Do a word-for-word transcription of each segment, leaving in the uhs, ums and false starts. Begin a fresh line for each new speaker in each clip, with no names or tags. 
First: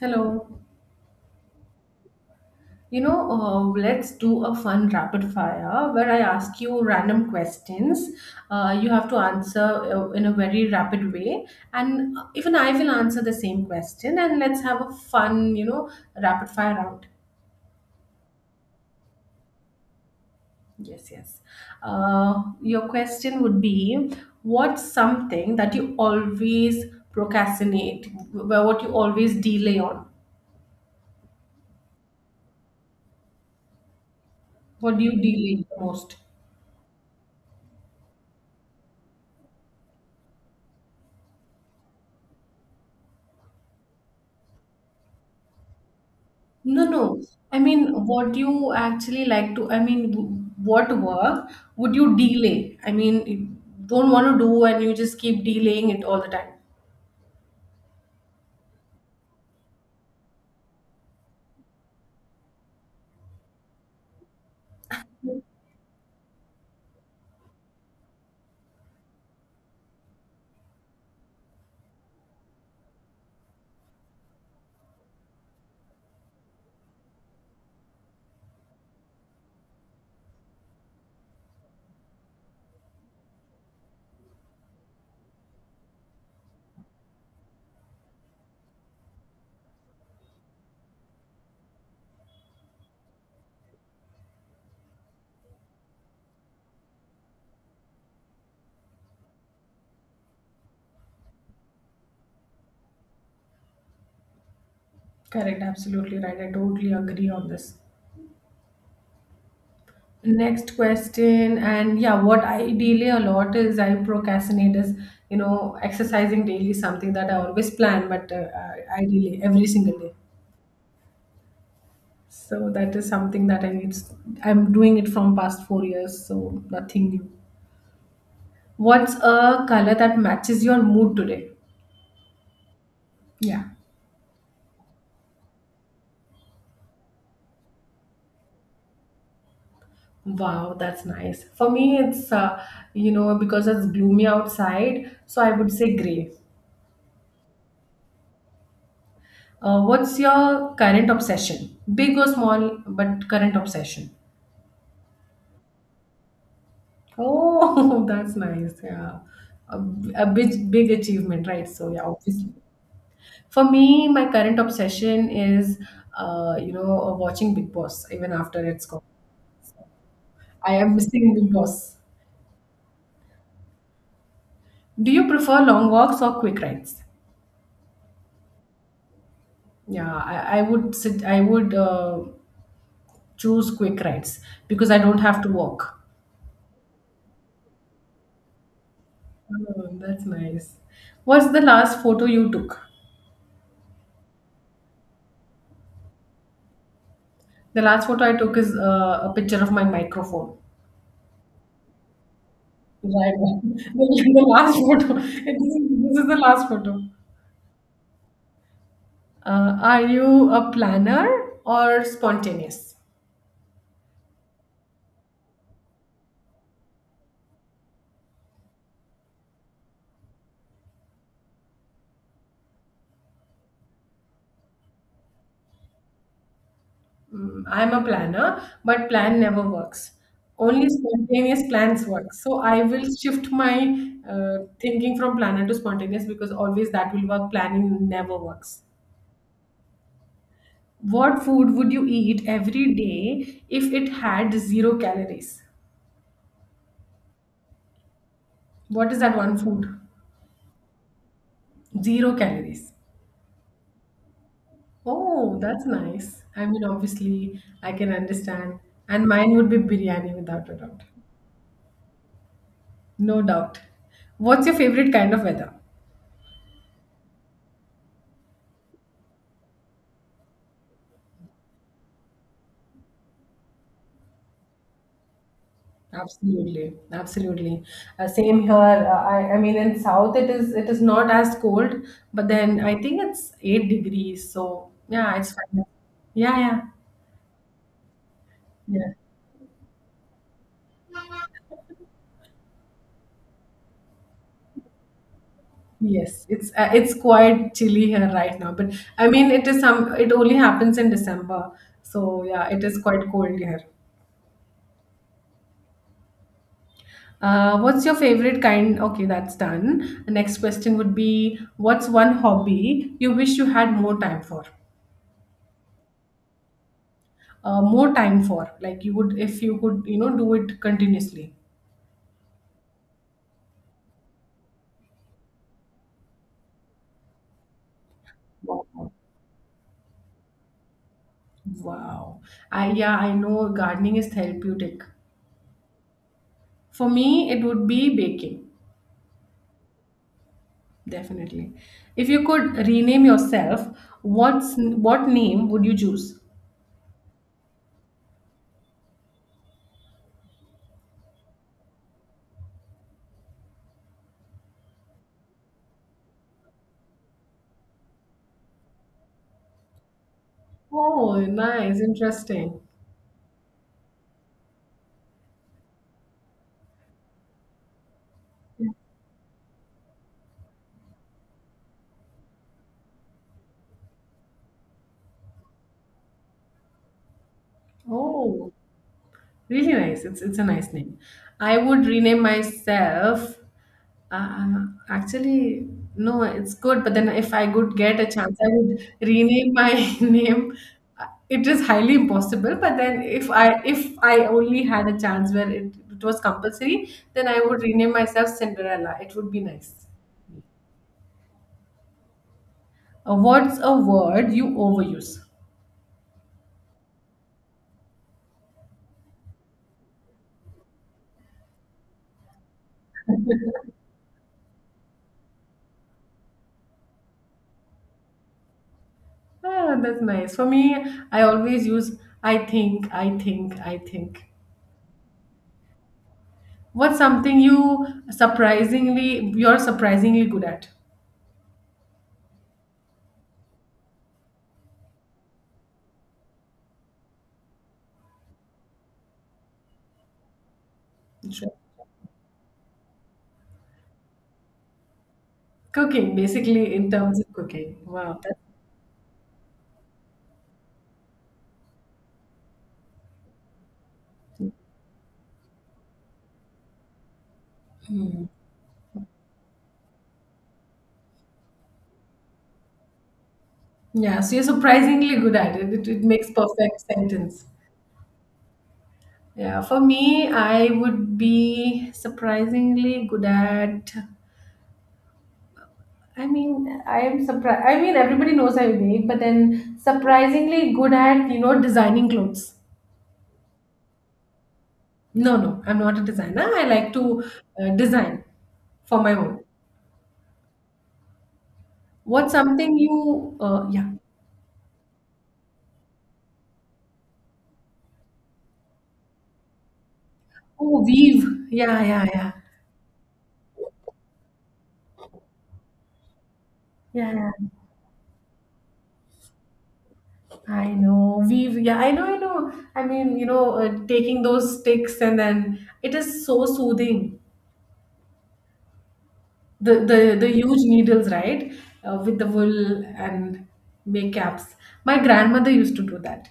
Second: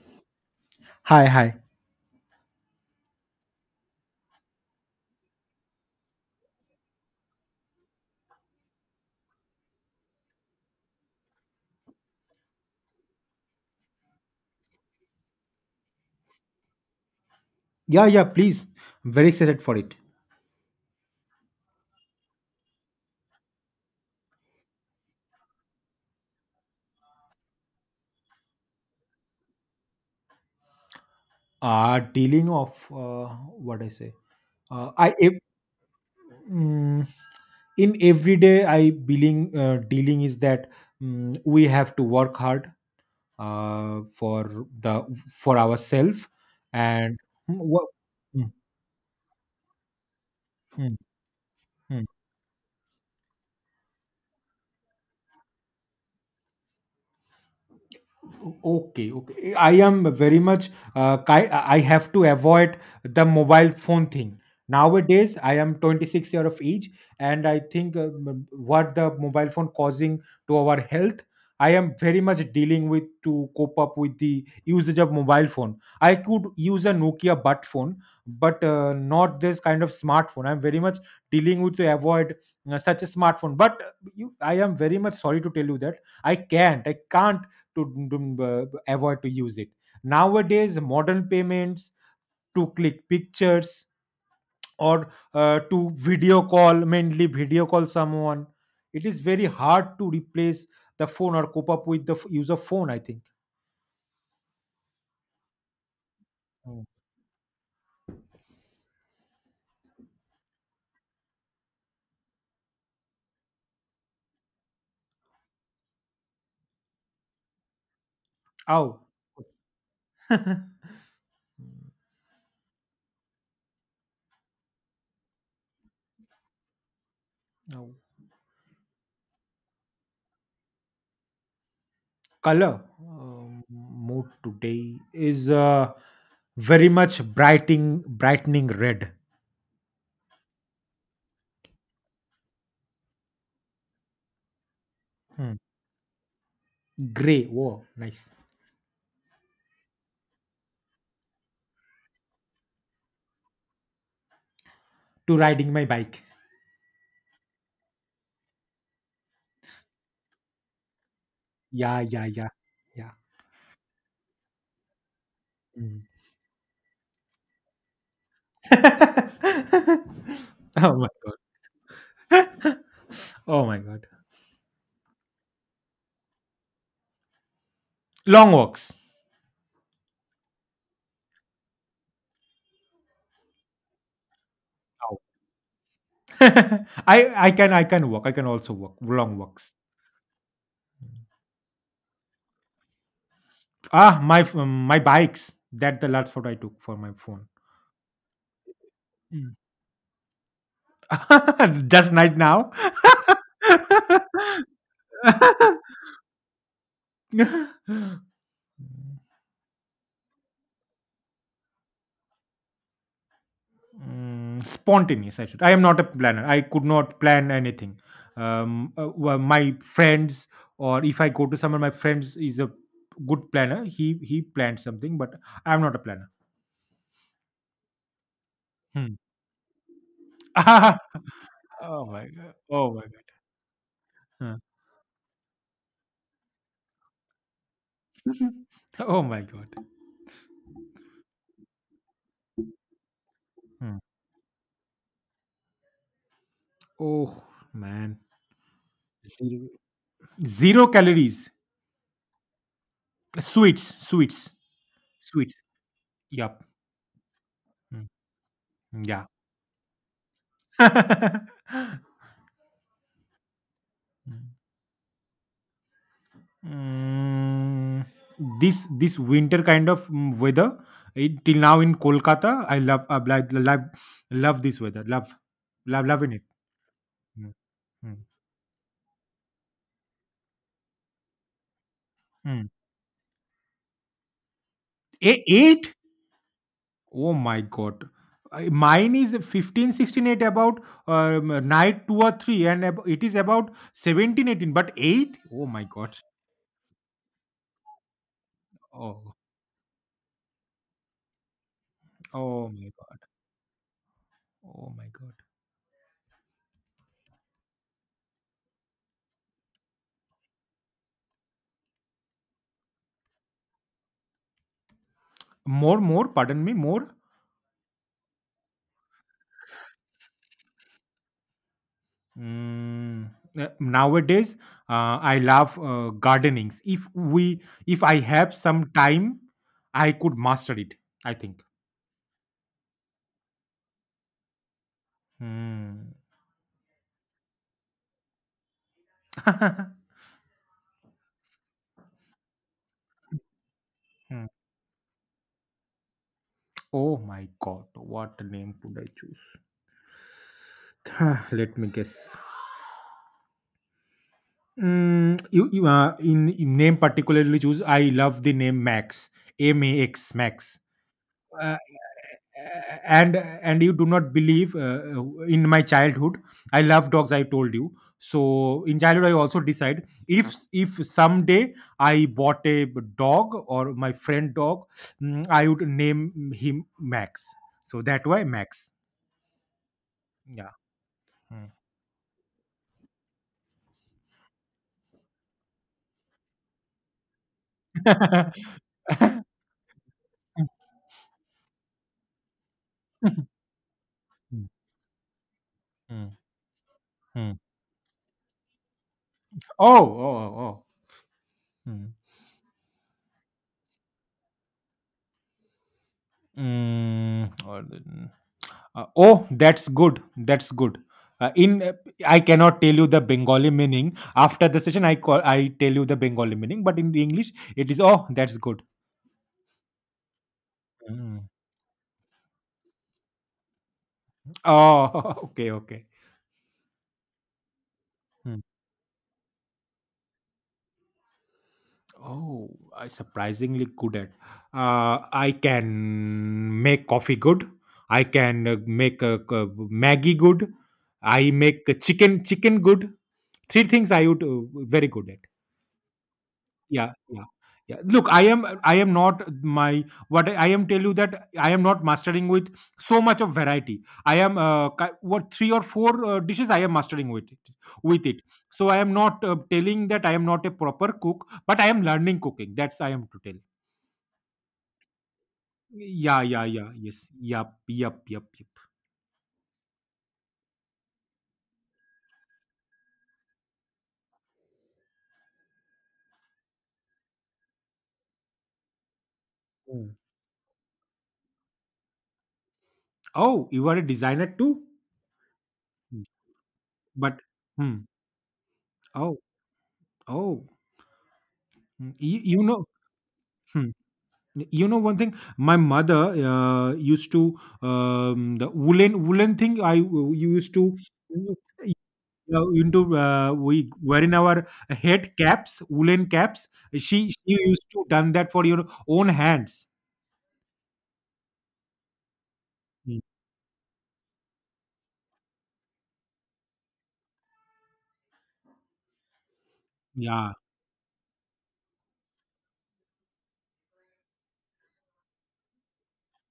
Hello.
Hi, hi.
You know, uh, let's do a fun rapid fire where I ask you random questions. Uh, you have to answer uh, in a very rapid way, and even I will answer the same question. And let's have a fun, you know, rapid fire round.
Yeah, yeah, please. I'm very excited for it.
Yes, yes. Uh, your question would be, what's something that you always procrastinate? wh- What you always delay on?
Uh, dealing of uh, what I say. Uh,
What do
I
you
ev-
delay the most?
mm, in everyday I dealing uh, dealing is that mm, we have to work hard uh, for the for ourselves
No,
and
no.
Mm,
I
wha-
mean, what
mm,
you actually like to, I mean, w- what
mm,
work would
mm.
you delay? I mean, you don't want to do and you just keep delaying it all the time.
Okay, okay. I am very much. Uh, ki- I have to avoid the mobile phone thing. Nowadays, I am twenty-six year of age, and I think uh, m- what the mobile phone causing to our health. I am very much dealing with to cope up with the usage of mobile phone. I could use a Nokia butt phone, but uh, not this kind of smartphone. I'm very much dealing with to avoid uh, such a smartphone. But uh, you, I am very much sorry to tell you that I can't. I can't to dum- uh, avoid to use it nowadays, modern payments, to click pictures or uh, to video call, mainly video call someone. It is very hard to replace the phone or cope up with the f- use of phone, I think.
Correct, absolutely right. I
Oh.
totally agree on this. Next question, and yeah, what I delay a lot is I procrastinate is, you know, exercising daily is something that I always plan, but uh, I
Ow.
I delay every single day.
Now,
So that is something that I need. I'm doing it from past four years, so nothing new. What's a color that matches your mood today?
color,
Yeah.
um, mood today is uh, very much brightening, brightening red.
Wow, that's nice. For me, it's, uh, you know, because it's gloomy outside, so I
Hmm.
would say gray.
Gray. Whoa, nice.
Uh, what's your current obsession? Big or small, but current obsession.
To riding my bike.
Oh, that's nice. Yeah. A, a big, big achievement, right? So,
Yeah,
yeah,
yeah, yeah,
obviously.
yeah.
For me, my current obsession is,
Mm.
uh, you know, watching Big Boss even after it's gone. I am
Oh my
missing
god.
Big Boss.
Oh my god.
Do you prefer long walks or quick rides?
Long walks.
Yeah, I, I would sit, I would uh, choose quick rides because I don't
Ow.
have to walk.
I I can I can walk. I can also walk long walks.
Oh, that's nice. What's the last photo you took?
Ah, my f- my bikes. That the last photo I took for my phone.
The last photo I took is uh, a
Mm.
picture of my microphone.
Just right now.
Right. the the last photo. It is- This is the last photo. Uh, are you a planner or spontaneous?
Mm, spontaneous, I should. I am not a planner. I could not plan anything. Um, uh, well, my friends, or if I go to someone, my friends is a good planner. He he planned something, but I'm not a planner.
Mm, I'm a planner, but
Hmm.
plan never works. Only spontaneous plans
Oh my
work.
god.
So I
Oh my
will
god.
shift my uh, thinking from planner to spontaneous because always that will work. Planning never
Huh.
works.
Oh my god.
What food would you eat every day if
Hmm.
it had zero calories?
Oh man.
What is that one
Zero.
food?
Zero calories.
Zero calories.
Sweets, sweets, sweets.
Oh, that's nice.
Yup.
I mean, obviously, I
Mm.
can understand. And
Yeah.
mine would be biryani without a doubt. No doubt. What's your favorite kind of weather?
Mm, this this winter kind of mm, weather, it, till now in Kolkata. I love uh, like, love love this weather. Love love loving it.
Absolutely,
Mm,
absolutely.
mm,
Uh, same here. Uh, I, I mean, in South it is it is not as cold, but
mm.
then I think it's eight degrees. So yeah,
A-
it's fine.
eight?
Yeah, yeah,
Oh my god. I-
yeah.
Mine is fifteen, sixteen, eight about um, night two or three and ab- it is about seventeen, eighteen. But eight? Oh my god.
Yes, it's uh, it's quite chilly here right now. But I
Oh,
mean, it is some. It only happens in December. So yeah,
oh
it
my
is
god.
quite cold here.
Oh my god.
Uh, what's your favorite kind? Okay, that's done. The next question would be, what's one hobby you wish you had more time for?
More, more, pardon me, more?
Uh, more time for, like, you would if you could, you know do it continuously.
Mm, uh, nowadays, uh, I love uh, gardenings. If we, if I have
Wow.
some time, I could master it, I think.
Wow. I, yeah, I know gardening is therapeutic.
Mm.
For me, it would be baking, definitely. If you could rename yourself,
Mm.
what's what name would you choose?
Oh my God! What name could I choose? Ah, let me guess. Mm, you, you uh, in, in name particularly choose. I love the name Max. M A X. Max.
Oh,
uh,
nice, interesting.
and and you do not believe uh, in my childhood I love dogs, I told you. So, in childhood I also decide, if if someday I bought a dog or my friend dog, mm, I would name him Max. So that why
Oh,
Max.
really nice. It's it's a
Yeah.
nice name.
Hmm.
I would rename myself. Uh, actually, no, it's good. But then, if I could get a chance, I would rename my name. Uh, It is highly impossible. But then, if I if I only had a chance where it, it
Hmm.
was compulsory, then
Hmm.
I would rename myself Cinderella. It would be
Oh
nice.
oh oh oh. Hmm.
Uh, what's a word you overuse?
Mm. or the- Uh, oh, that's good. That's good. Uh, in uh, I cannot tell you the Bengali meaning after the session. I call I tell you the Bengali meaning, but in English it is, oh, that's good.
Ah, that's nice. For me, I
Mm.
always use I think, I think, I think.
Oh. Okay, okay.
What's something you
Mm.
surprisingly you're surprisingly good at?
Oh, I surprisingly good at. Uh, I can make coffee good. I can uh, make uh, c- Maggie good. I
Sure.
make chicken chicken good. Three things I would uh, very good at.
Cooking, basically, in
Yeah,
terms
yeah,
of cooking.
yeah. Look,
Wow.
I
That—
am I am not my what I am tell you that I am not mastering with so much of variety. I am uh, ki- what three or four uh, dishes I am mastering with it, with it. So I am not uh, telling that I am not a proper cook, but I am learning cooking. That's I am to tell.
yeah, so you're surprisingly good at it. It, it
Yeah,
makes
yeah, yeah.
perfect
Yes.
sentence.
Yep, yep, yep, yep.
Yeah, for me, I would be surprisingly good at. I mean, I am surprised. I mean, everybody knows I bake, but then
Hmm.
surprisingly good at, you know, designing clothes.
Oh, you are a designer too?
No, no, I'm not a
Hmm.
designer. I like
But
to uh,
hmm.
design for my
Oh,
own.
oh. Hmm. You,
What's
you know.
something you uh,
Hmm.
yeah.
You know, one thing my mother uh, used to um, the woolen woolen thing, I you used to
Oh, weave. Yeah, yeah, yeah.
uh, into uh, we wearing our head caps, woolen caps. she
Yeah,
she
yeah.
used to done that for your own hands.
I know. Weave. Yeah, I know, I know. I
Mm.
mean, you know, uh, taking those sticks and then it is so soothing. The the the
Yeah.
huge needles, right? Uh, with the wool and make caps. My grandmother used to do that.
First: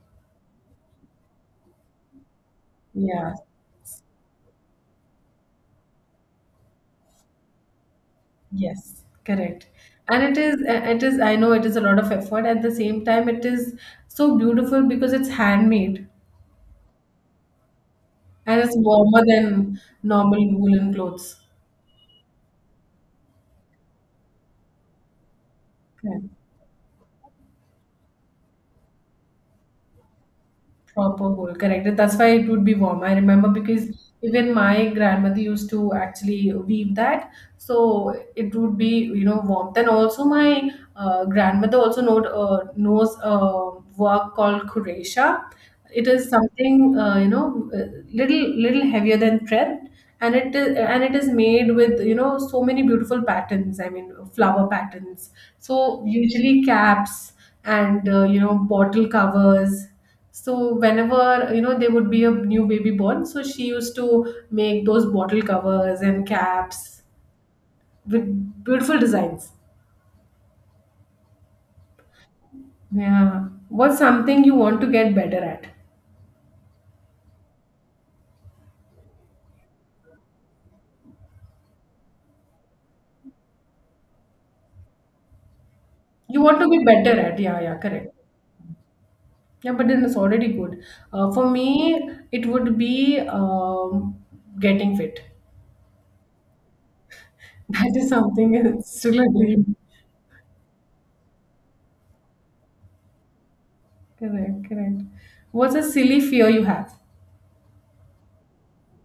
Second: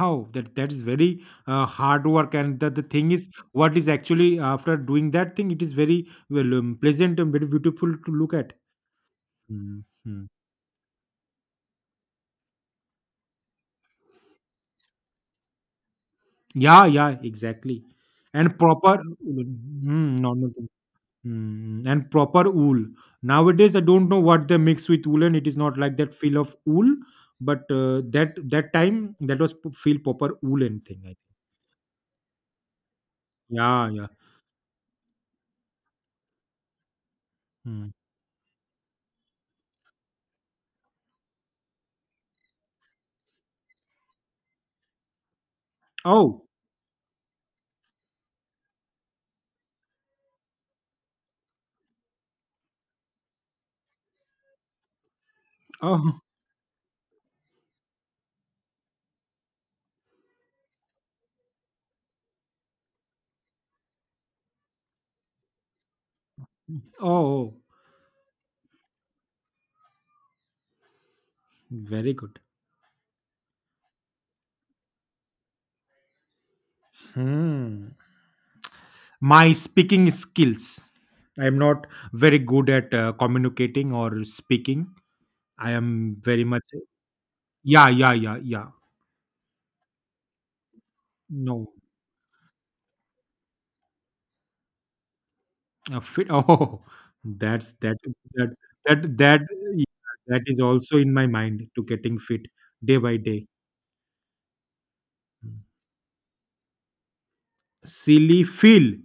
How, that that is very uh, hard work, and the, the thing is
Yeah.
what is actually after doing that thing it is very well, um, pleasant and very beautiful to look at.
Yes, correct. And
Mhm.
it is, uh, it is, I know it is a lot of effort. At the same time, it is so beautiful because it's handmade.
Yeah, yeah, exactly. And
And it's
proper
warmer than
mm,
normal
normal thing.
woolen clothes.
Mm, and proper wool. Nowadays, I don't know what they mix with wool, and it is not like that
Okay.
feel of wool. But uh, that that time, that was p- feel proper woolen thing, I think.
Proper hole, correct. That's why it would be warm. I remember because
Yeah, yeah.
even my grandmother used to actually weave that,
Mm.
so it would be, you know, warm. Then also my uh, grandmother also know uh, knows a work called Kuresha. It is
Oh,
something, uh, you know uh, little little heavier than thread, and it is and it is made with, you know, so many beautiful patterns. I mean, flower patterns. So
oh,
usually caps and, uh, you know bottle covers, so whenever, you know, there would be a new baby born, so she used to make those bottle covers and caps
oh,
with beautiful designs.
very good.
Yeah. What's something you want to get better at?
Hmm. My speaking skills. I am not very good at uh, communicating or speaking. I am
You
very
want
much.
to be better at, yeah, yeah,
Yeah,
correct.
yeah, yeah, yeah.
Yeah, but then it's already good. Uh, for
No.
me, it would be um, getting fit.
A fit. Oh, that's
That
that
is
that
something it's
that
still a
that
dream.
yeah, that is also in my mind to getting fit day by day.
Correct, correct. What's a silly fear you have?
Silly feel,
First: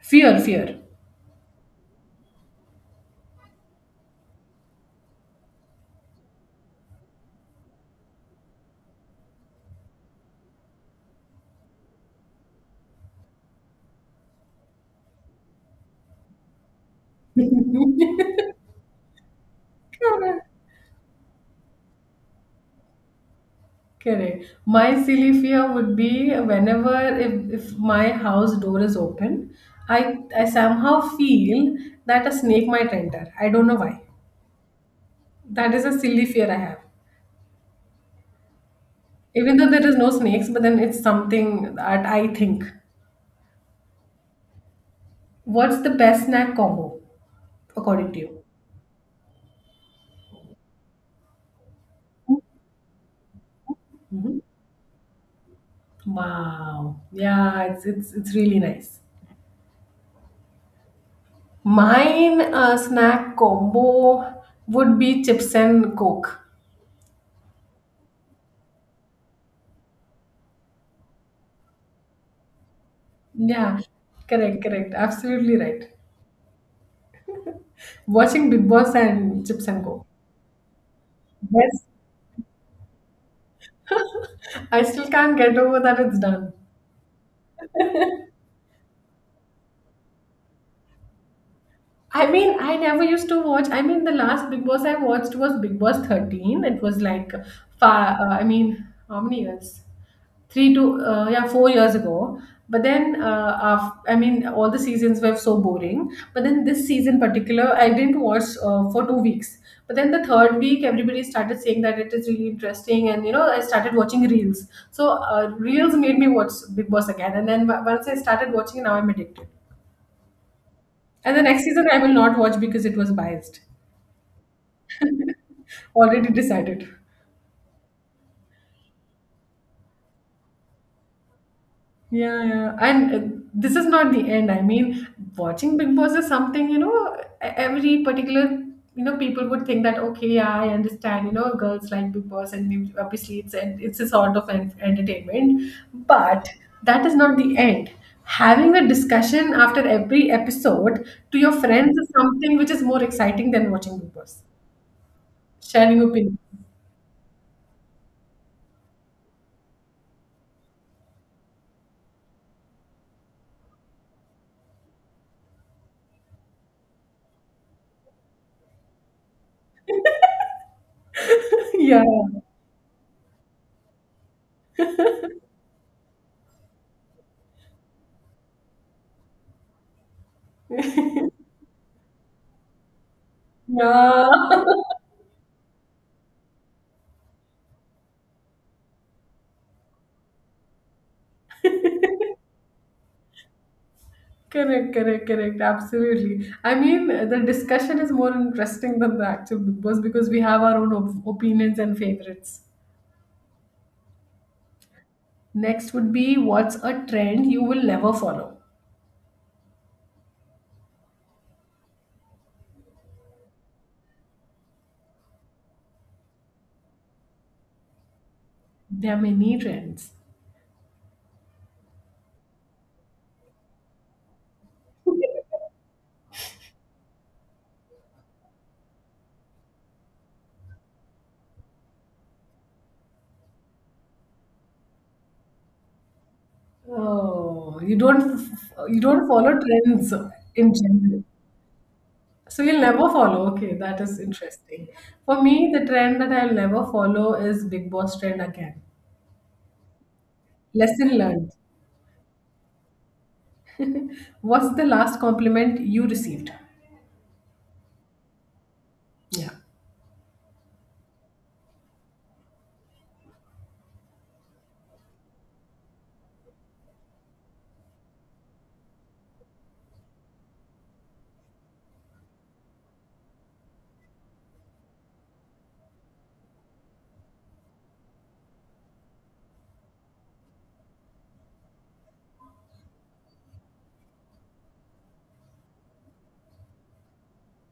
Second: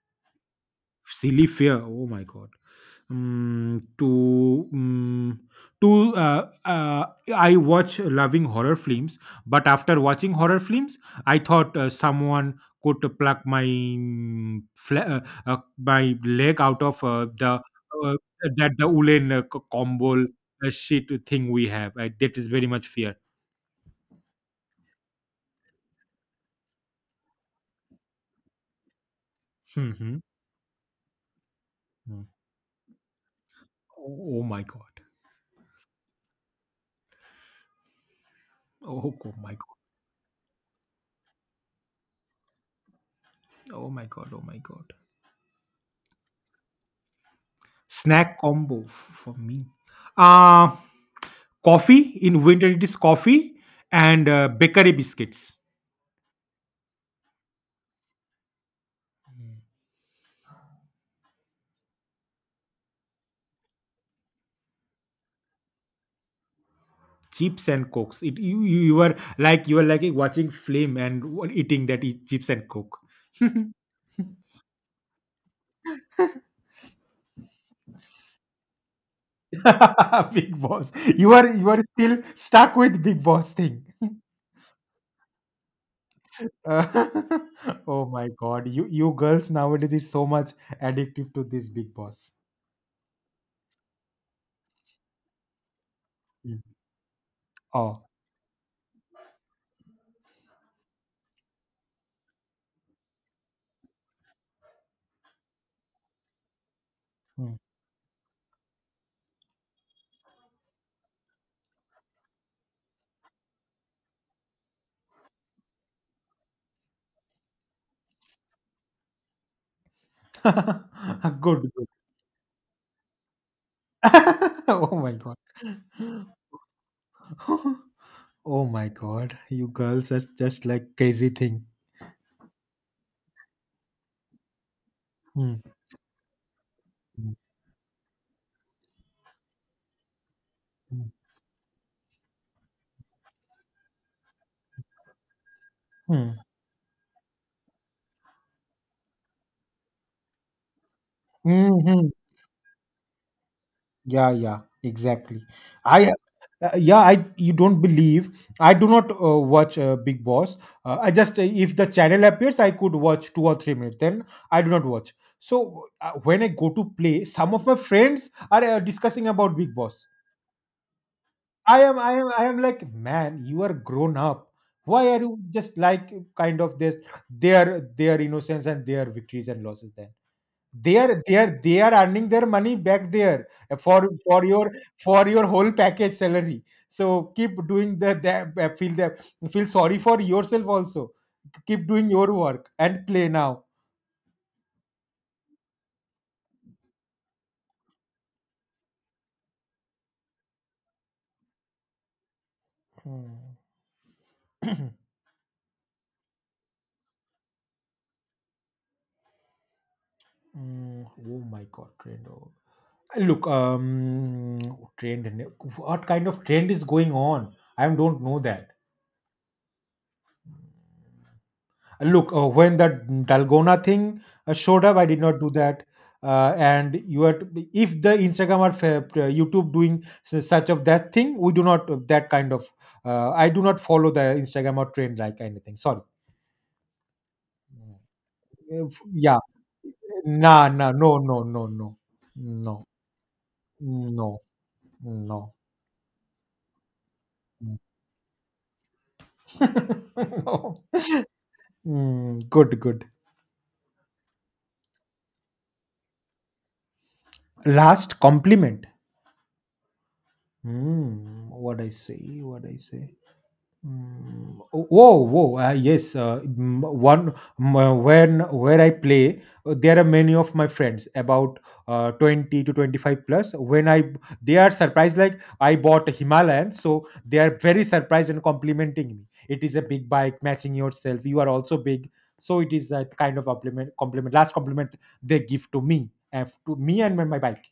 Fear, fear.
silly fear. Oh my god. Mm, to mm, to uh, uh, I watch loving horror films, but after watching horror films, I thought uh, someone could pluck my mm, fla- uh, uh, my leg out of uh, the uh, that the woolen uh, co- combo
Correct.
uh, shit thing we have. I, that is very much fear.
Correct. My silly fear would be whenever if, if my house door is open, I
Mhm.
I somehow feel that
Mm.
a snake might enter. I don't know why.
Oh, oh my god!
That is a silly fear I have.
Oh, oh my
Even though
god!
there is no snakes, but then it's something that I think.
Oh my god! Oh my god!
What's the best snack combo according to
Snack
you?
combo f- for me. Uh, coffee. In winter, it is coffee and
Mhm.
uh, bakery biscuits.
Wow. Yeah, it's it's it's really nice.
Mm.
Mine uh, snack combo would be chips and coke.
Chips and cokes. It you, you you are like you are like watching flame and w- eating, that is chips and coke.
Yeah, correct, correct. Absolutely right. Watching Big Boss and Chips and Go.
Big Boss. You are you are
Yes,
still stuck with Big Boss thing.
I still can't get over that it's done.
Uh, oh my God, you you girls nowadays is so much addictive to this Big
I
Boss.
mean, I never used to watch. I mean, the last Big Boss I watched was Big Boss
Mm.
thirteen. It was like,
Oh,
far, uh, I mean, how many years? three to uh, yeah, four years ago. But then uh, af- I mean, all the seasons were so boring, but then this season
mm.
particular I didn't watch uh, for two weeks. But then the third week everybody started saying that it is really interesting, and, you know, I started watching reels. So uh, reels made me watch Big Boss again, and then w- once I started watching, now I'm addicted. And the next
Good,
season
good.
I will not watch because it was biased.
Oh my god.
Already decided.
Oh my god. You girls are just like crazy thing.
Yeah, yeah. And uh, this is not the end. I mean,
Hmm,
watching Big Boss is something, you know, e-
hmm,
every particular, you know, people would think that, okay, yeah, I
hmm,
understand, you know, girls like Big Boss, and we- obviously it's, and it's a sort of an entertainment.
hmm.
But that is not the end. Having a discussion after every episode to your friends is
Mhm.
something which is more exciting than watching Big
Yeah,
Boss.
yeah, exactly.
Sharing
I
opinions.
uh, yeah, I you don't believe. I do not uh, watch uh, Big Boss. Uh, I just uh, if the channel appears, I could watch two or three minutes. Then I do not watch. So uh, when I go to play, some of my friends are uh, discussing about Big Boss. I am,
Yeah.
I am, I am like, man, you are grown up. Why are you just like kind of this their their innocence and their victories and losses? Then they are they are they are earning their money back there uh, for
Yeah.
for your for your whole package salary. So keep doing the, the uh, feel the feel sorry for yourself also. Keep doing your work and play now.
Correct, correct, correct. Absolutely. I mean, the discussion is more interesting than the actual Big Boss because we have our own op- opinions and favorites.
Mm.
Next would be, what's a trend you will never follow?
Mm. Oh my God, Trendo. Look, um, trend. What kind of trend is going on? I don't know that.
There are many trends.
Look, uh, when that Dalgona thing uh, showed up, I did not do that. Uh, and you are to- if the Instagram or fa- uh, YouTube doing s- such of that thing, we do not uh, that kind of. Uh, I do not follow the Instagram or trend like anything. Sorry.
Oh, you don't f-
Uh,
you
f-
don't
Yeah.
follow trends
Nah.
in
Nah. No.
general.
No. No. No.
So
No.
you'll never follow. Okay, that is
No. No.
interesting.
No.
For me, the trend that I'll never follow is Big Boss trend again. Lesson learned.
Mm, good, good.
What's the last compliment you received?
Last compliment.
Yeah.
Hmm, what I say? What I say? Mm, whoa, whoa! Uh, yes, uh, m- one m- uh, when where I play, uh, there are many of my friends about uh, twenty to twenty-five plus. When I they are surprised, like I bought a Himalayan, so they are very surprised and complimenting me. It is a big bike matching yourself. You are also big, so it is a kind of compliment. Compliment, last compliment they give to me, uh, to me and my my bike.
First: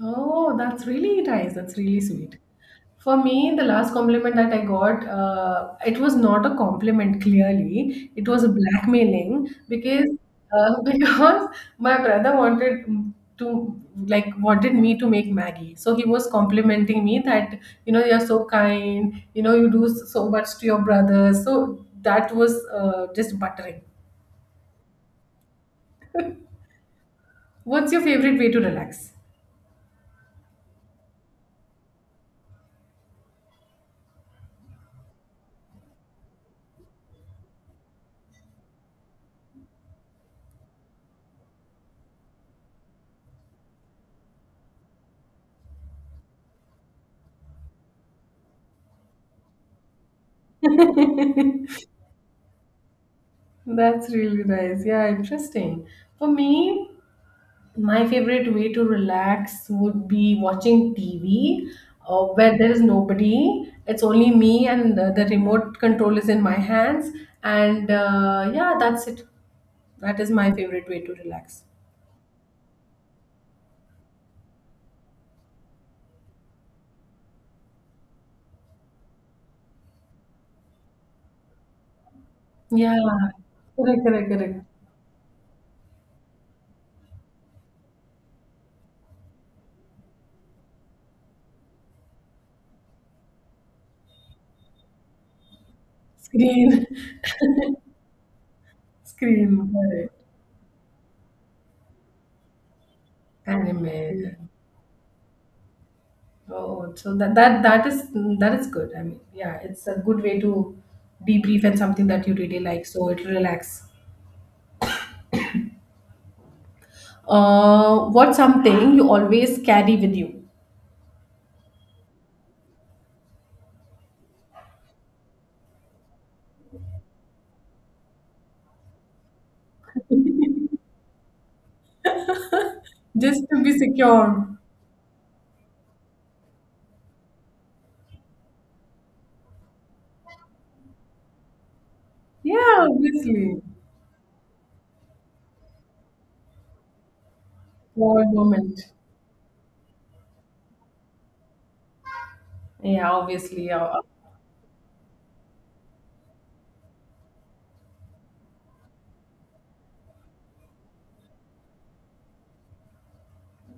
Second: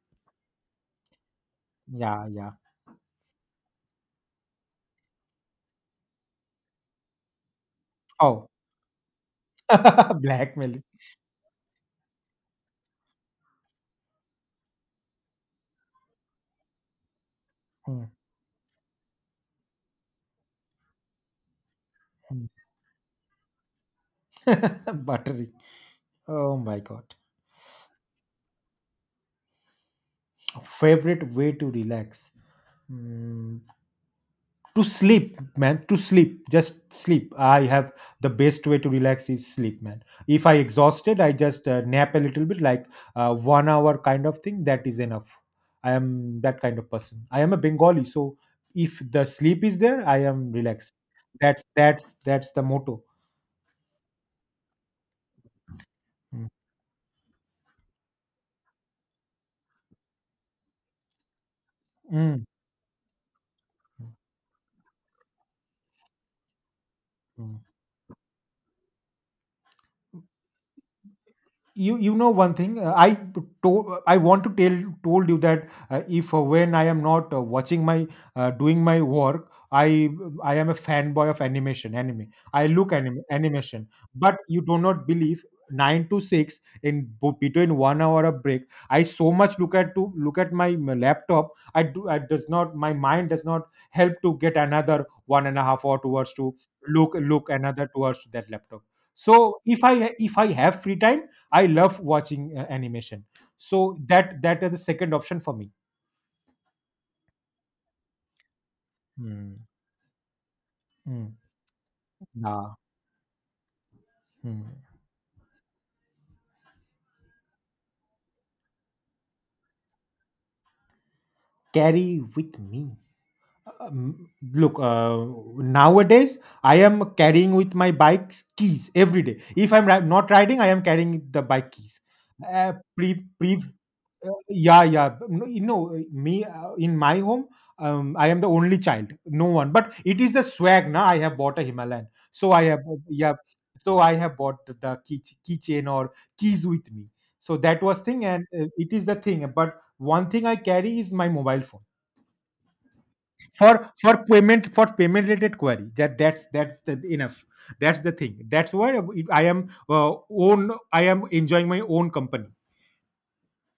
Oh, that's really nice. That's really
Yeah,
sweet.
yeah.
For me, the last compliment that I got, uh, it was not a compliment clearly. It was a
Oh,
blackmailing because uh,
blackmailing.
because my brother wanted to, like, wanted me to make Maggie. So he was complimenting me that, you know,
Hmm,
you're so kind, you know, you do so much to your brother. So that
hmm.
was uh, just buttering.
Buttery. Oh my god.
What's your favorite way to relax?
Favorite way to relax. Mm, to sleep, man. To sleep. Just sleep. I have the best way to relax is sleep, man. If I exhausted, I just uh, nap a little bit, like uh, one hour kind of thing. That is enough. I am that kind of person. I am a Bengali, so if the sleep is there, I am relaxed. That's that's that's the motto.
That's really nice. Yeah, interesting. For me, my favorite way to relax would be watching T V uh,
Mm.
where there is nobody. It's only me, and uh, the remote control is in my hands.
Mm.
And uh, yeah, that's it. That is my favorite way to relax.
you you know one thing uh, I told I want to tell told you that uh, if uh, when I am not uh, watching my uh, doing my work, i i am a fanboy of animation, anime. I look
Yeah,
anime, animation.
correct, correct,
But you
correct.
do not believe, nine to six in bo- between one hour of break I so much look at to look at my m- laptop. I do I does not, my mind does not help to get another one and a half hour towards to
Screen,
look look another towards that laptop. So
screen,
if
correct.
I if I have free time, I love watching uh, animation. So
Anime.
that that is the second option for me.
Oh, so that that that is that is good. I mean, yeah,
Hmm.
it's a good way to
Mm.
debrief and something that you really
Nah.
like, so it'll relax.
Hmm.
Uh, what's something you always carry with you
Carry with me. Um, look, uh, Nowadays I am carrying with my bike's keys every day. If I'm ri- not riding, I am carrying the bike keys. Uh, pre,
just
pre,
to be
uh,
secure?
yeah, yeah. b- No, you know, me uh, in my home, um, I am the only child, no one. But it is a swag, na. I have bought a Himalayan, so I have,
Yeah,
yeah,
obviously.
so I have bought the the key keychain or keys with me. So that was
For
thing,
a
and uh,
moment.
it is the thing. But one thing I carry is my mobile phone
Yeah, obviously. Yeah.
for for payment for payment related query that that's that's the enough that's the thing that's why I am uh, own I am enjoying my own company.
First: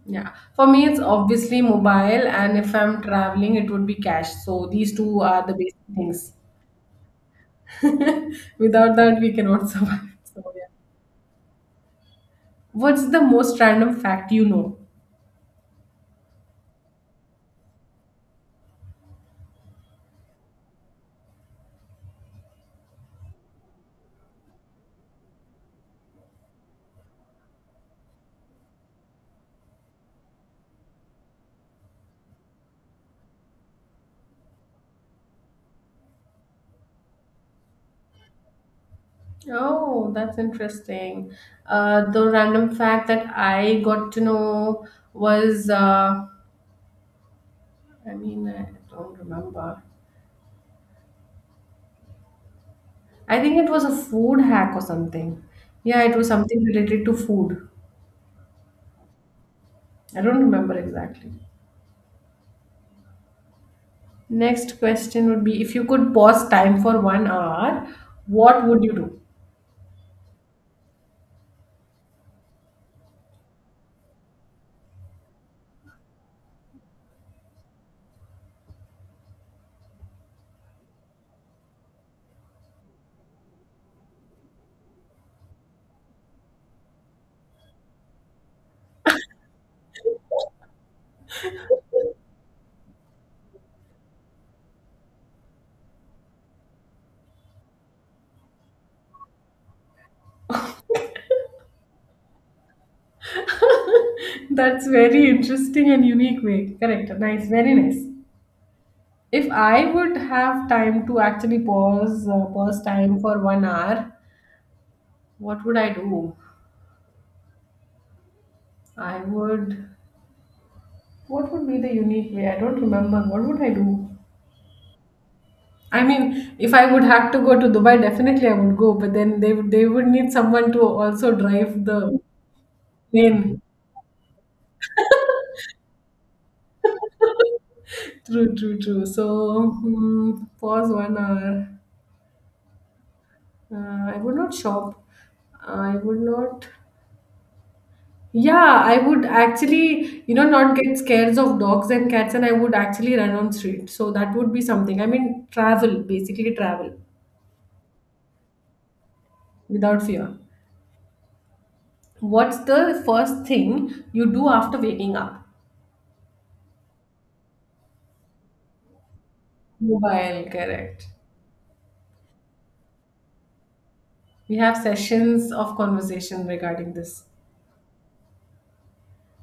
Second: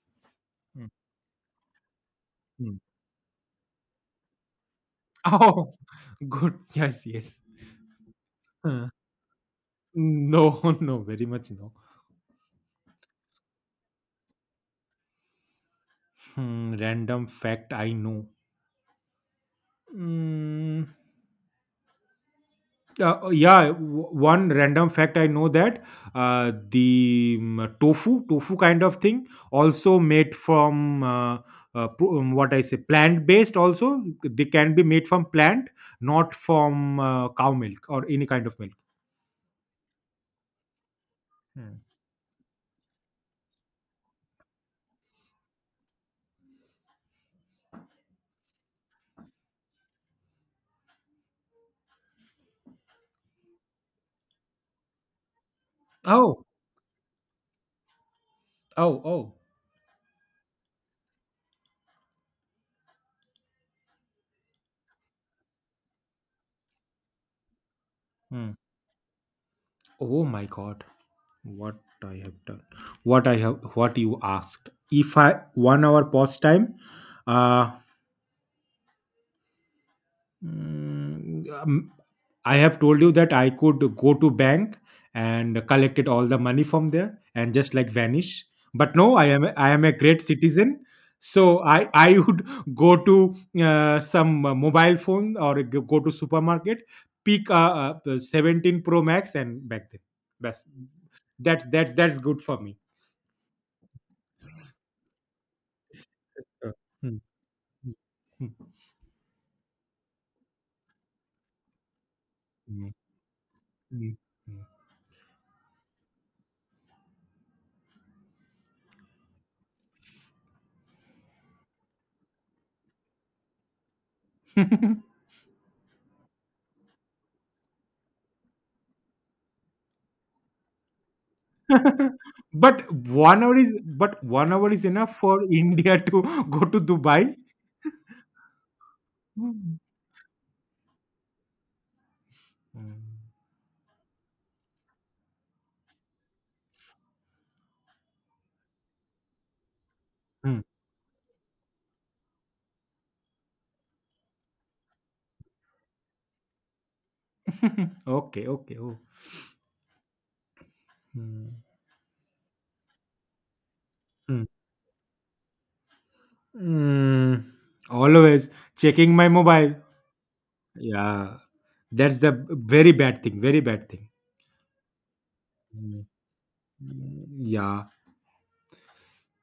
Yeah. For me,
Mm,
it's obviously mobile, and if
mm.
I'm traveling, it would be cash. So these two are the
Oh,
basic things.
good, yes, yes. Uh,
Without that, we cannot survive. So,
no.
yeah.
No, very much no.
What's the most random fact you know?
Hmm, random fact I know. Mm. Uh, oh, yeah, w- one random fact I know that uh, the um, tofu, tofu kind of thing, also made from uh, uh, pro- um, what I say, plant based. Also, they can be made from plant, not from uh, cow milk or any kind of milk.
Oh, that's interesting.
Hmm.
Uh, the random fact that I got to know was, uh, I mean, I don't remember. I think it was a food hack or something. Yeah, it was
Oh,
something related to food.
oh, oh.
I don't remember exactly. Next question would be if you could pause time for one hour,
Hmm.
what would you do?
Oh my God, what I have done, what I have, what you asked. If I one hour pause time, uh, Mm, um, I have told you that I could go to bank and collected all the money from there and just like vanish. But no, I am I am a great citizen. So I I would go to uh, some uh, mobile phone or g- go to supermarket, pick a, a seventeen Pro Max and back then. That's that's that's that's good for me.
That's very interesting and unique
Uh,
way. Correct.
mm,
Nice. Very
mm,
nice.
mm,
If I would have time to actually pause uh, pause
mm,
time for one hour,
mm.
what would I do? I would. What would be the unique way? I don't remember. What would I do?
mm.
I mean, if I would have to go to Dubai, definitely I would go. But then they would they would need someone to also drive the
but one hour
plane.
is but one hour is enough for India to go to Dubai.
True, true, true. So
Mm.
hmm, pause one hour.
Mm.
Uh, I would not shop. I would not. Yeah, I would actually, you know, not get scares of dogs and cats, and I would actually run on street. So that would be something. I mean, travel, basically travel.
Okay, okay. Oh.
Without fear.
Mm.
What's the first thing you
Mm.
do after waking up?
Mm. Always checking my mobile.
Mobile, correct.
Yeah, that's the very bad thing. Very bad thing.
We have sessions of
Mm.
conversation regarding this.
Mm, yeah.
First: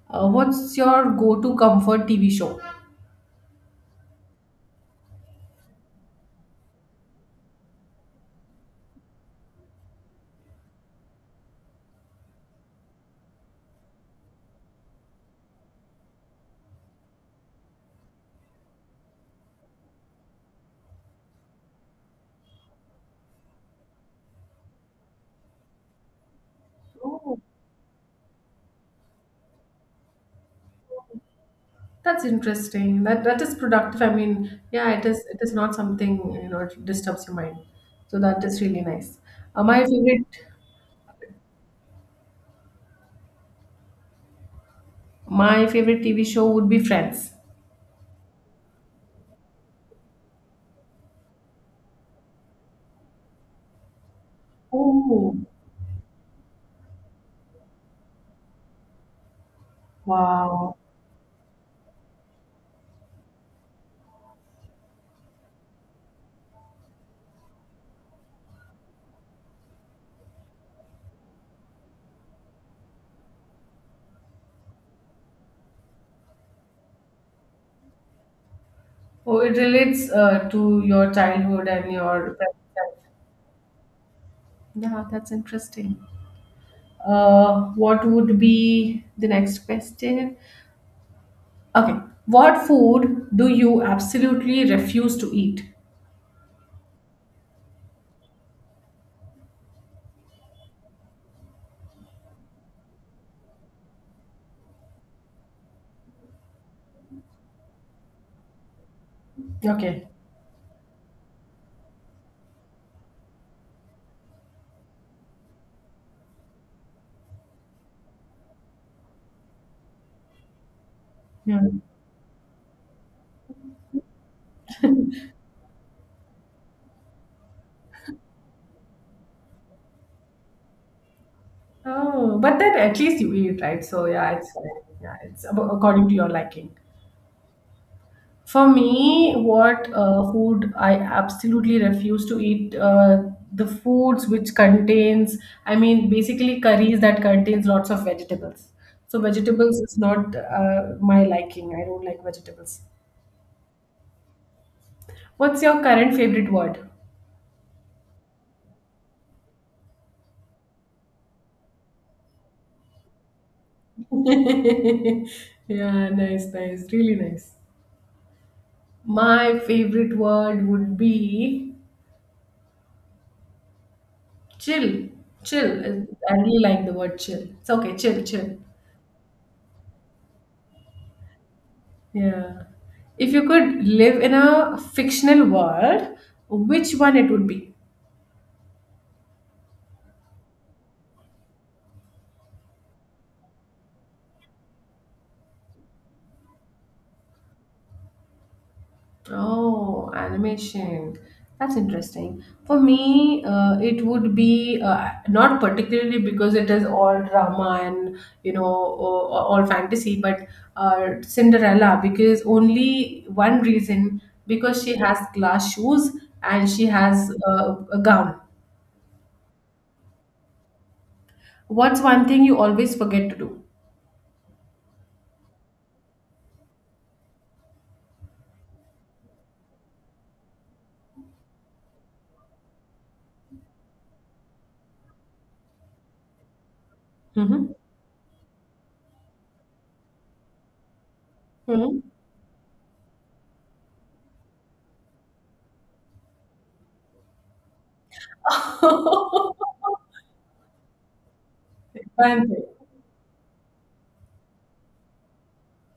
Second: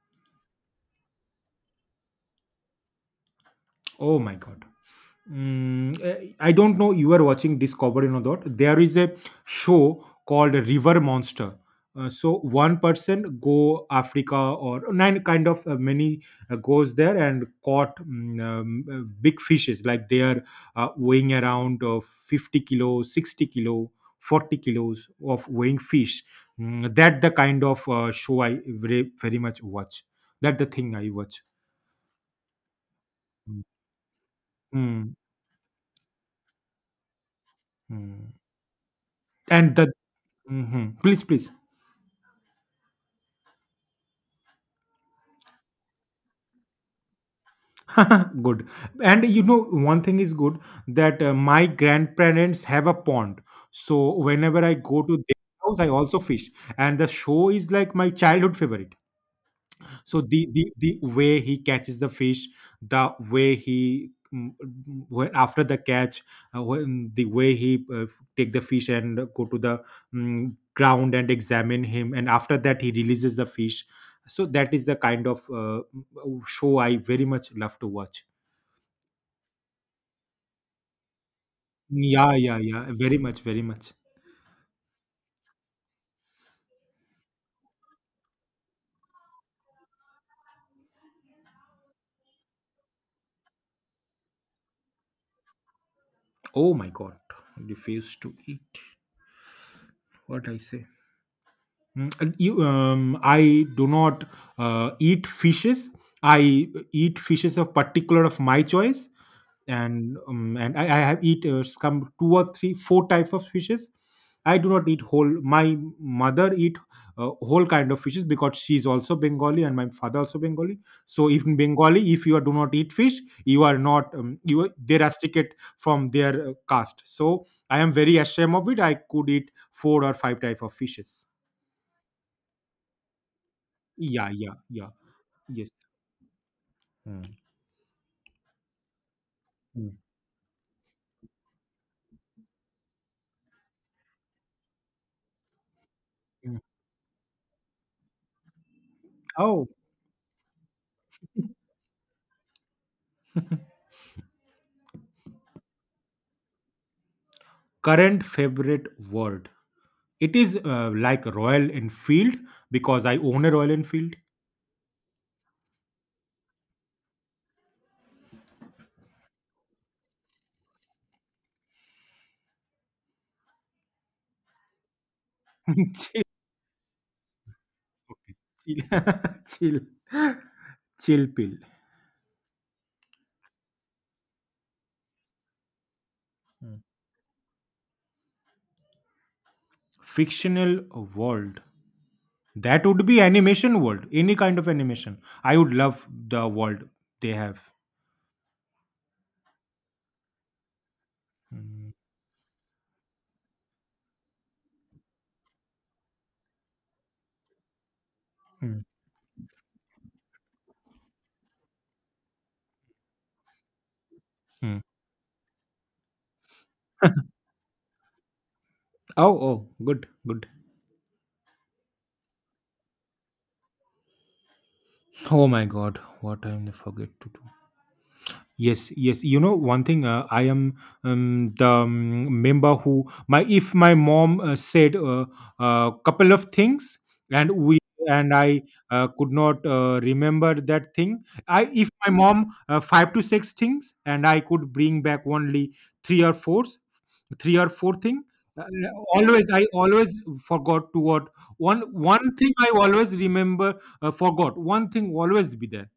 Uh, what's your go-to comfort T V show?
Oh my god. Mm, eh, I don't know you are watching Discovery or not. There is a show called River Monster. Uh, so one person go Africa or nine kind of uh, many uh, goes there and caught mm, um, uh, big fishes like they are uh, weighing around uh, fifty kilo, sixty kilo, forty kilos of weighing fish. Mm, that the
Oh,
kind of uh, show I very, very much watch. That the thing I watch.
that's interesting. That that is
Mm,
productive. I mean, yeah, it
mm,
is. It is not something you know it disturbs your mind. So
mm.
that is really nice. Uh,
And
my
the
favorite,
mhm. Please, please.
my favorite T V show would be Friends.
Good. And you know one thing is good that uh, my grandparents have a pond, so whenever I go to
Oh,
their house I also fish, and the show is like my childhood favorite. So the the,
wow.
the way he catches the fish, the way he mm, mm, when after the catch, uh, when the way he uh, take the fish and go to the mm, ground and examine him and after that he releases the fish. So that is the kind of uh, mm, show I very much love to watch.
Oh, it relates uh, to your childhood and your
Yeah, yeah,
present
yeah.
life.
Very much, very much.
Yeah, that's interesting. Uh, what would be the next question? Okay. What food do you absolutely refuse to eat?
Oh my god. Refuse to eat. What I say? Mm, and you, um, I do not uh, eat fishes. I eat fishes of particular of my choice,
Okay.
and um, and I, I have eat uh, some two or three, four type of fishes. I do not eat whole. My mother eat uh, whole kind of fishes because she is also Bengali and my father also Bengali. So if in
Yeah.
Bengali, if you are, do not eat fish, you are not um, you are- they rusticate from their uh, caste. So I am very ashamed of it. I could eat four or five type of fishes.
Oh, but then at least you eat, right? So
Yeah,
yeah, it's
yeah, yeah.
yeah, it's ab-
Yes.
according to your liking.
Mm.
For me, what
Mm,
uh, food I absolutely refuse to eat uh, the foods which contains, I mean, basically
mm.
curries that contains lots of vegetables. So
Oh,
vegetables is not uh, my liking. I don't like vegetables. What's your current favorite word?
current favorite word. It is uh, like Royal Enfield because I own a Royal Enfield.
Yeah, nice, nice, really nice. My favorite word would be chill. Chill.
Chill,
I really like the word chill. It's okay, chill,
okay,
chill.
chill, chill, chill pill.
Yeah. If you could live in a fictional world,
Mm.
which one it would be?
Fictional world. That would be animation world. Any kind of animation. I would love the world they have.
Oh, animation. That's
Mm,
interesting. For me, uh, it would be uh, not particularly because it is all drama and you know
mm,
all, all fantasy, but uh, Cinderella because only one reason
mm.
because she has glass shoes and she has uh, a gown.
Oh, oh, good, good.
What's one thing you always forget to do?
Oh my God, what I forget to do. Yes, yes. You know, one thing, uh, I am um, the um, member who my if my mom uh, said a uh, uh, couple of things and
Mm-hmm.
we and I uh, could not uh, remember that thing. I if my mom uh, five to six things and I could bring back only three or four, three or four thing. Uh, always, I always forgot to what one one
And
thing I always remember uh, forgot. One thing always be there.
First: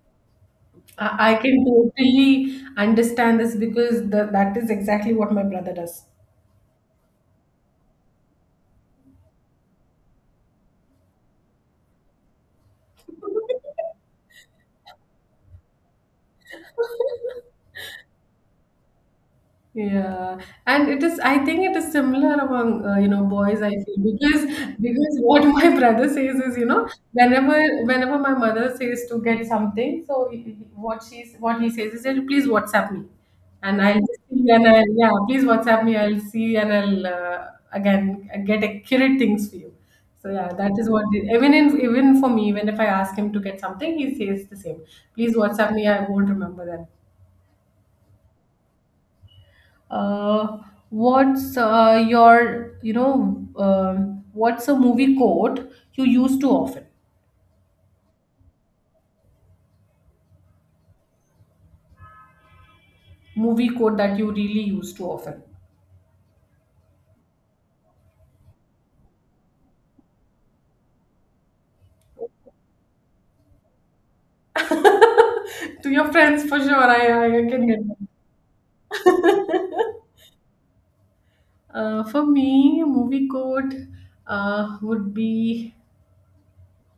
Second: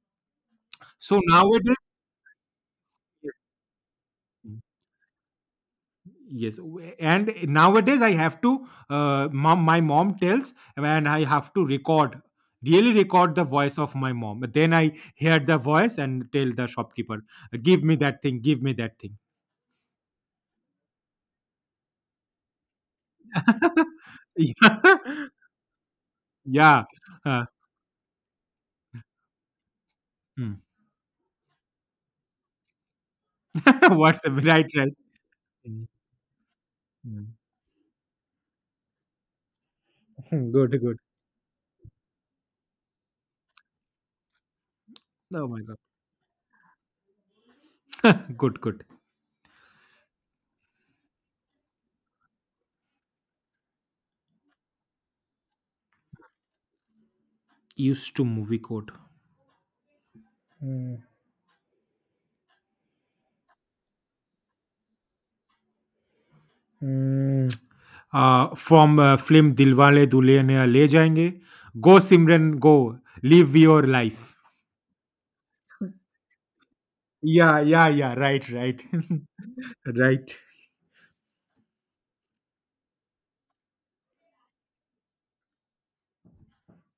So
I, I can
nowadays.
totally understand this because the, that
Yes.
is exactly what my brother does.
Yes, w- and nowadays I have to uh, mom, my mom tells and I have to record, really record the voice of my mom, then I hear the voice and tell the shopkeeper, give me that thing, give me that thing.
Yeah, and it is. I think it is similar among uh, you know boys. I feel because
Yeah.
because what my brother says is you
Yeah.
know
Uh,
whenever whenever my mother says to get something, so he- he-
hmm.
what she's what he says is that please WhatsApp me, and I'll just
What's the
see and
right
I'll
right.
yeah please WhatsApp
Mm,
me. I'll see and I'll
mm.
uh, again get accurate things for you. So yeah,
Good,
that is
good.
what it- even in, even for me, even if I ask him to get something, he says the same. Please
Oh my
WhatsApp me. I won't remember that.
god. Good, good.
Uh, what's uh, your, you know, um what's a movie quote you use too often?
Used to movie code.
Movie quote that you really use too often.
Hmm. uh, from uh, film Dilwale Dulhania Le Jayenge. Go Simran, go live your life.
To your friends, for sure. I, I, I
Yeah,
can get
yeah,
that.
yeah. Right, right, right.
Uh, for me, a movie quote uh, would be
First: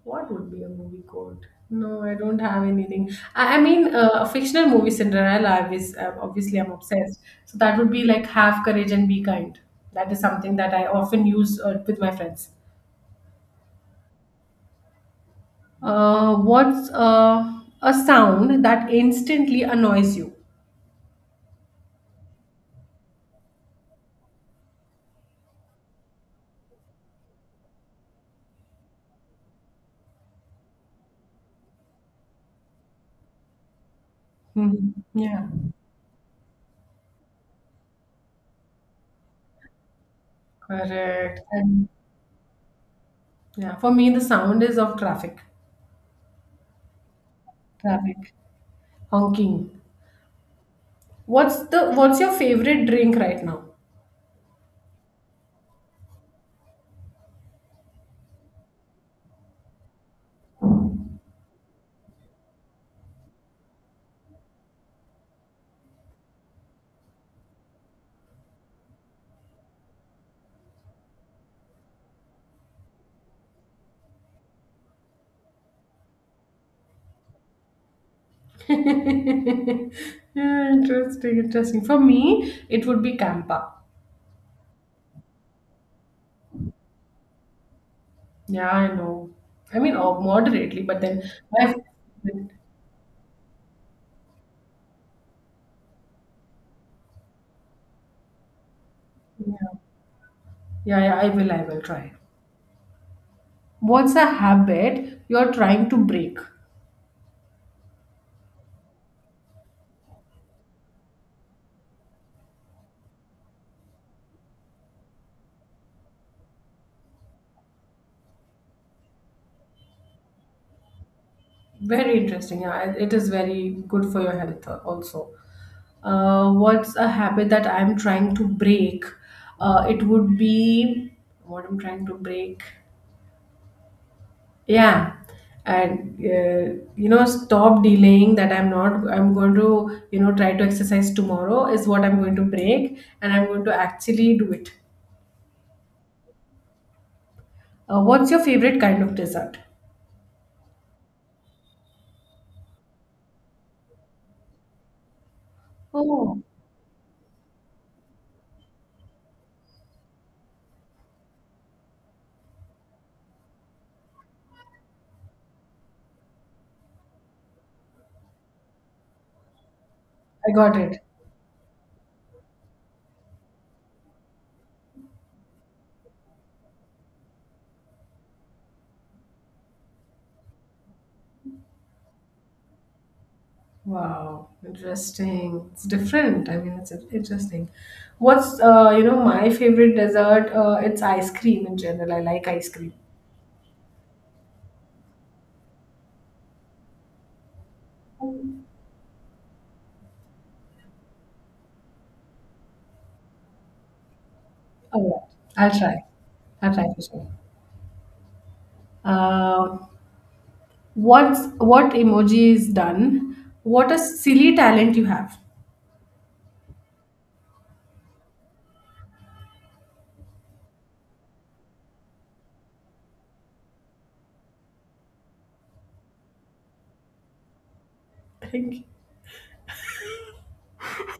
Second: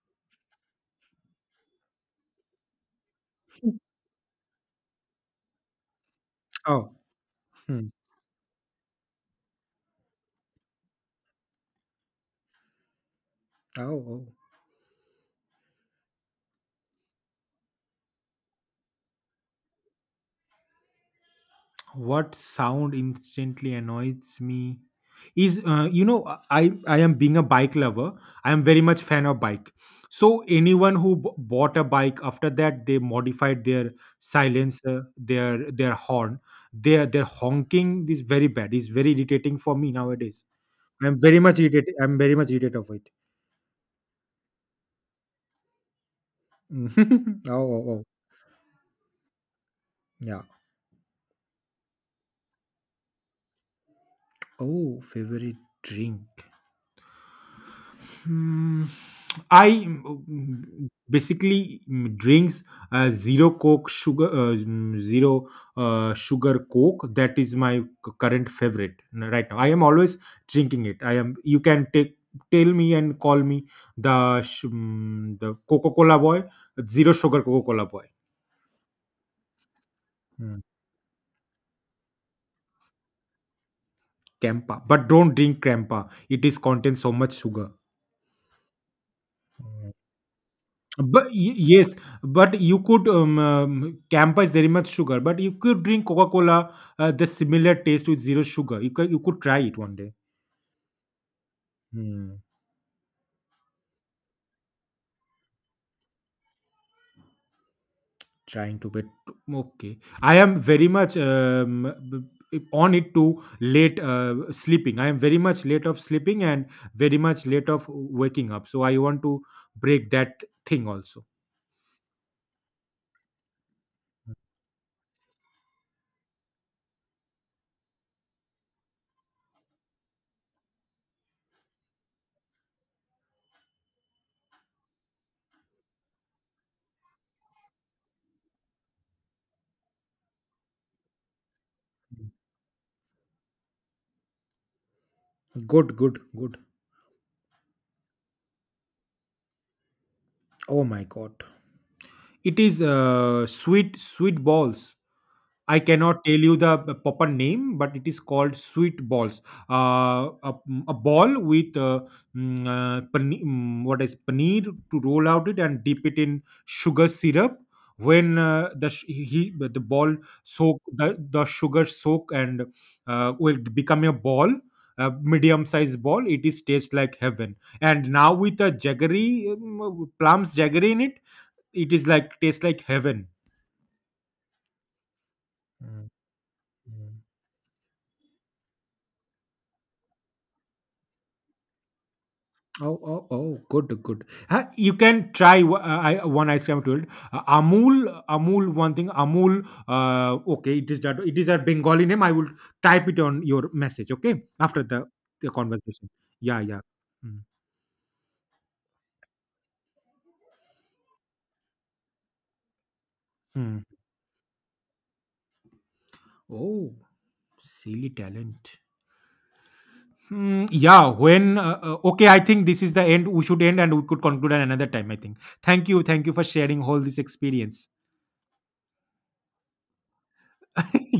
what would be a movie quote? No, I don't have anything. I, I mean, uh, a fictional movie Cinderella. Obviously, obviously, I'm
Oh.
obsessed. So that
Hmm.
would be like have courage and be kind. That is something that I often use uh, with my friends.
Oh, oh.
Uh, what's uh, a sound that instantly annoys you?
What sound instantly annoys me is, uh, you know, I I am being a bike lover. I am very much fan of bike. So anyone who b- bought a bike after that they modified their
Mhm.
silencer,
Yeah,
their their horn, their their honking is very bad. It's very irritating for me nowadays. I'm
correct.
very much
And
irritated. I'm very much irritated of it.
yeah, for me, the sound is of traffic.
Oh, oh, oh,
Traffic. Honking.
yeah.
What's the what's your favorite drink right now?
Oh, favorite drink. Hmm, I mm, basically mm, drinks uh, zero coke sugar uh, mm, zero uh, sugar coke. That is my c- current favorite n- right now. I am always drinking it. I am. You can take tell me and call me the sh- mm, the Coca Cola boy, zero sugar Coca Cola boy.
Yeah, interesting, interesting. For me, it would be Campa.
Campa, but don't drink Campa. It is contains so much sugar.
Yeah, I know. I
Mm.
mean, oh, moderately, but then
But y-
my
yes,
yeah,
but you could um, um, Campa is very much sugar, but you could drink Coca Cola. Uh, the similar taste with zero sugar. You could you could try it one day.
yeah, yeah, I will, I will try.
Hmm.
What's a habit you're trying to break?
Trying to but okay. I am very much um, b- b- on it to late uh, sleeping. I am very much late of sleeping and very much late of waking up. So I want to break that thing also.
Very interesting. Yeah, it it is very good for your health uh, also. Uh, what's a habit that I'm trying to break? Uh, it would be what I'm trying to break. Yeah, and uh, you know, stop delaying that I'm not. I'm going to you know try to exercise tomorrow is what I'm going to break, and I'm going to actually do it.
Good, good, good.
Uh, what's your favorite kind of dessert?
Oh my God. It is uh, sweet sweet balls. I cannot
Oh,
tell you the p- proper name, but it is called sweet balls. Uh, a, mm, a ball with uh, mm, uh, pane- mm, what is paneer to roll out it and dip it in sugar syrup. When uh, the sh- he, the ball
I got
soak
it.
the, the sugar soak and uh, will become a ball, a medium sized ball. It is taste like heaven. And now with a jaggery mm, plums jaggery in it, it is like tastes like heaven.
Wow, interesting. It's
Mm,
different. I mean, it's
mm.
interesting. What's uh, you know, my favorite dessert? Uh, it's ice cream in general. I like ice cream.
Oh, oh, oh, good, good. Uh, you can try w- uh, I, one ice cream I told. Uh, Amul, Amul, one thing, Amul. Uh, okay, it is that. It is a Bengali name. I will type it on your message. Okay, after
Oh,
the, the
yeah. I'll try.
conversation. Yeah,
I'll
yeah.
try for sure.
Mm,
Uh, what's what emoji is done?
mm.
What a silly talent you have.
Oh, silly talent. Hmm, yeah. When uh, uh, Okay, I think this is the end. We should end, and we could conclude at another time. I think. Thank you, thank you for sharing all this experience.
Thank you.